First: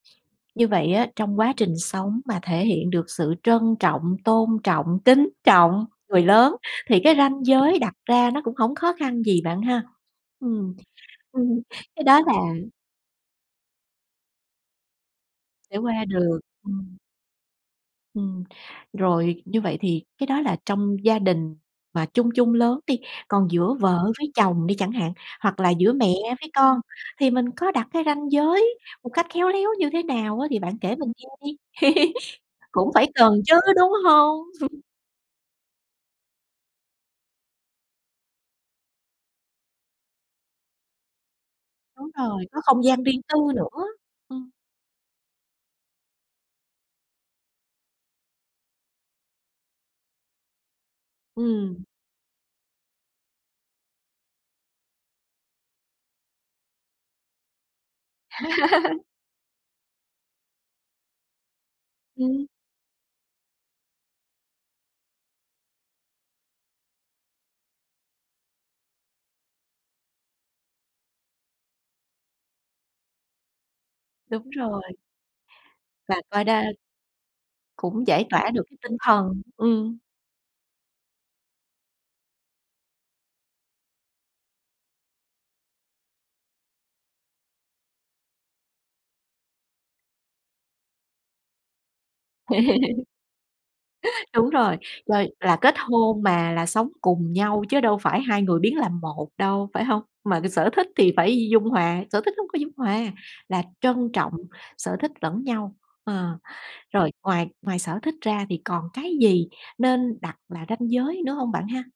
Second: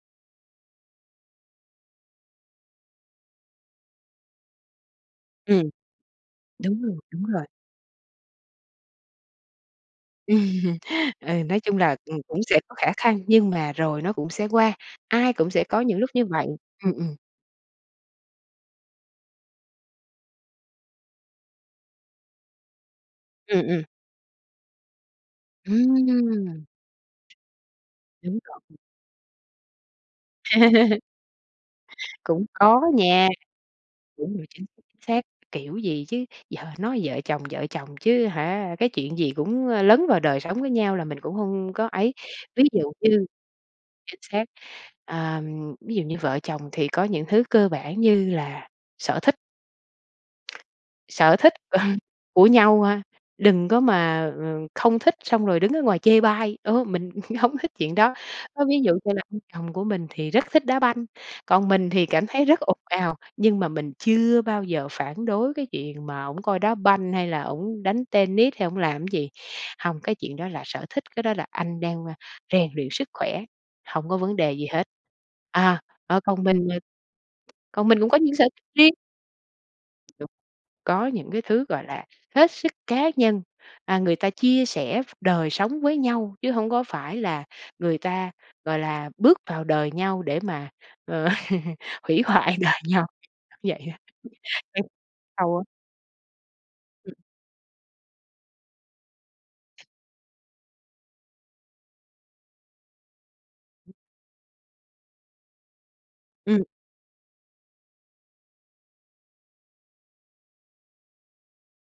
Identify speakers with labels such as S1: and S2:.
S1: Như vậy á, trong quá trình sống mà thể hiện được sự trân trọng, tôn trọng, kính
S2: Ừm.
S1: trọng người lớn
S2: Đúng rồi,
S1: thì cái
S2: đúng
S1: ranh
S2: rồi.
S1: giới đặt ra nó cũng hổng khó khăn gì bạn ha? Ừm,
S2: Ừm. Ừ,
S1: ừm,
S2: nói chung là,
S1: cái
S2: ừm,
S1: đó là
S2: cũng sẽ có khả khăn nhưng mà rồi nó cũng sẽ qua, ai cũng sẽ
S1: Sẽ
S2: có những
S1: qua
S2: lúc như
S1: được,
S2: vậy, ừm,
S1: ừm.
S2: ừm.
S1: Ừm, rồi như vậy thì cái đó là trong gia đình mà chung chung lớn đi, còn
S2: Ừm,
S1: giữa
S2: ừm.
S1: vợ với chồng đi chẳng hạn, hoặc là giữa mẹ với
S2: Ừm!
S1: con, thì mình có đặt cái ranh
S2: Đúng [unintelligible]
S1: giới một cách khéo léo như thế nào á? Thì bạn kể mình nghe đi!
S2: Cũng có
S1: Cũng phải
S2: nha.
S1: cần chứ, đúng
S2: Đúng
S1: hông?
S2: rồi, chính xác, chính xác, kiểu gì chứ, giờ nói vợ chồng, vợ chồng chứ hả, cái chuyện gì cũng, ơ, lấn vào đời sống của nhau là mình cũng không có
S1: Đúng
S2: ấy.
S1: rồi, có
S2: Ví
S1: không
S2: dụ
S1: gian riêng
S2: như
S1: tư nữa,
S2: chính xác.
S1: ừm.
S2: Ờ, ví dụ như vợ chồng thì có những thứ cơ bản như là sở thích. Sở thích
S1: Ừm.
S2: của nhau ha, đừng có mà, ờ, không thích xong rồi đứng ở ngoài chê bai, ô, mình hông thích chuyện đó. Á, ví dụ như là ông chồng của mình thì rất thích đá banh, còn mình thì cảm
S1: Ừm.
S2: thấy rất ồn ào, nhưng mà mình chưa bao giờ phản đối cái chuyện mà ổng coi đá banh, hay là ổng đánh tennis, hay ổng làm gì. Hông, cái chuyện đó là sở thích, cái đó là anh đang, ơ, rèn luyện sức khỏe, hông có vấn
S1: Đúng
S2: đề gì
S1: rồi.
S2: hết. À,
S1: Và
S2: ờ,
S1: coi
S2: còn
S1: đa
S2: mình, ờ còn mình
S1: cũng
S2: cũng có
S1: giải
S2: những sở
S1: tỏa
S2: [unintelligible]
S1: được cái
S2: riêng.
S1: tinh thần, ừm.
S2: Đúng, có những cái thứ, gọi là, hết sức cá nhân, à, người ta chia sẻ v đời sống với nhau chứ hông có phải là người ta, gọi là, bước vào đời nhau để mà, ờ, hủy hoại đời nhau [unintelligible] vậy á,
S1: Đúng rồi, rồi là
S2: câu á
S1: kết hôn mà là sống cùng nhau chứ đâu phải 2 người biến làm 1 đâu, phải hông? Mà cái sở thích thì phải dung hòa. Sở thích nó hông có dung hòa, là trân trọng sở thích lẫn nhau, ờ.
S2: Ừm.
S1: Rồi ngoài ngoài sở thích ra thì còn cái gì nên đặt là ranh giới nữa hông bạn ha?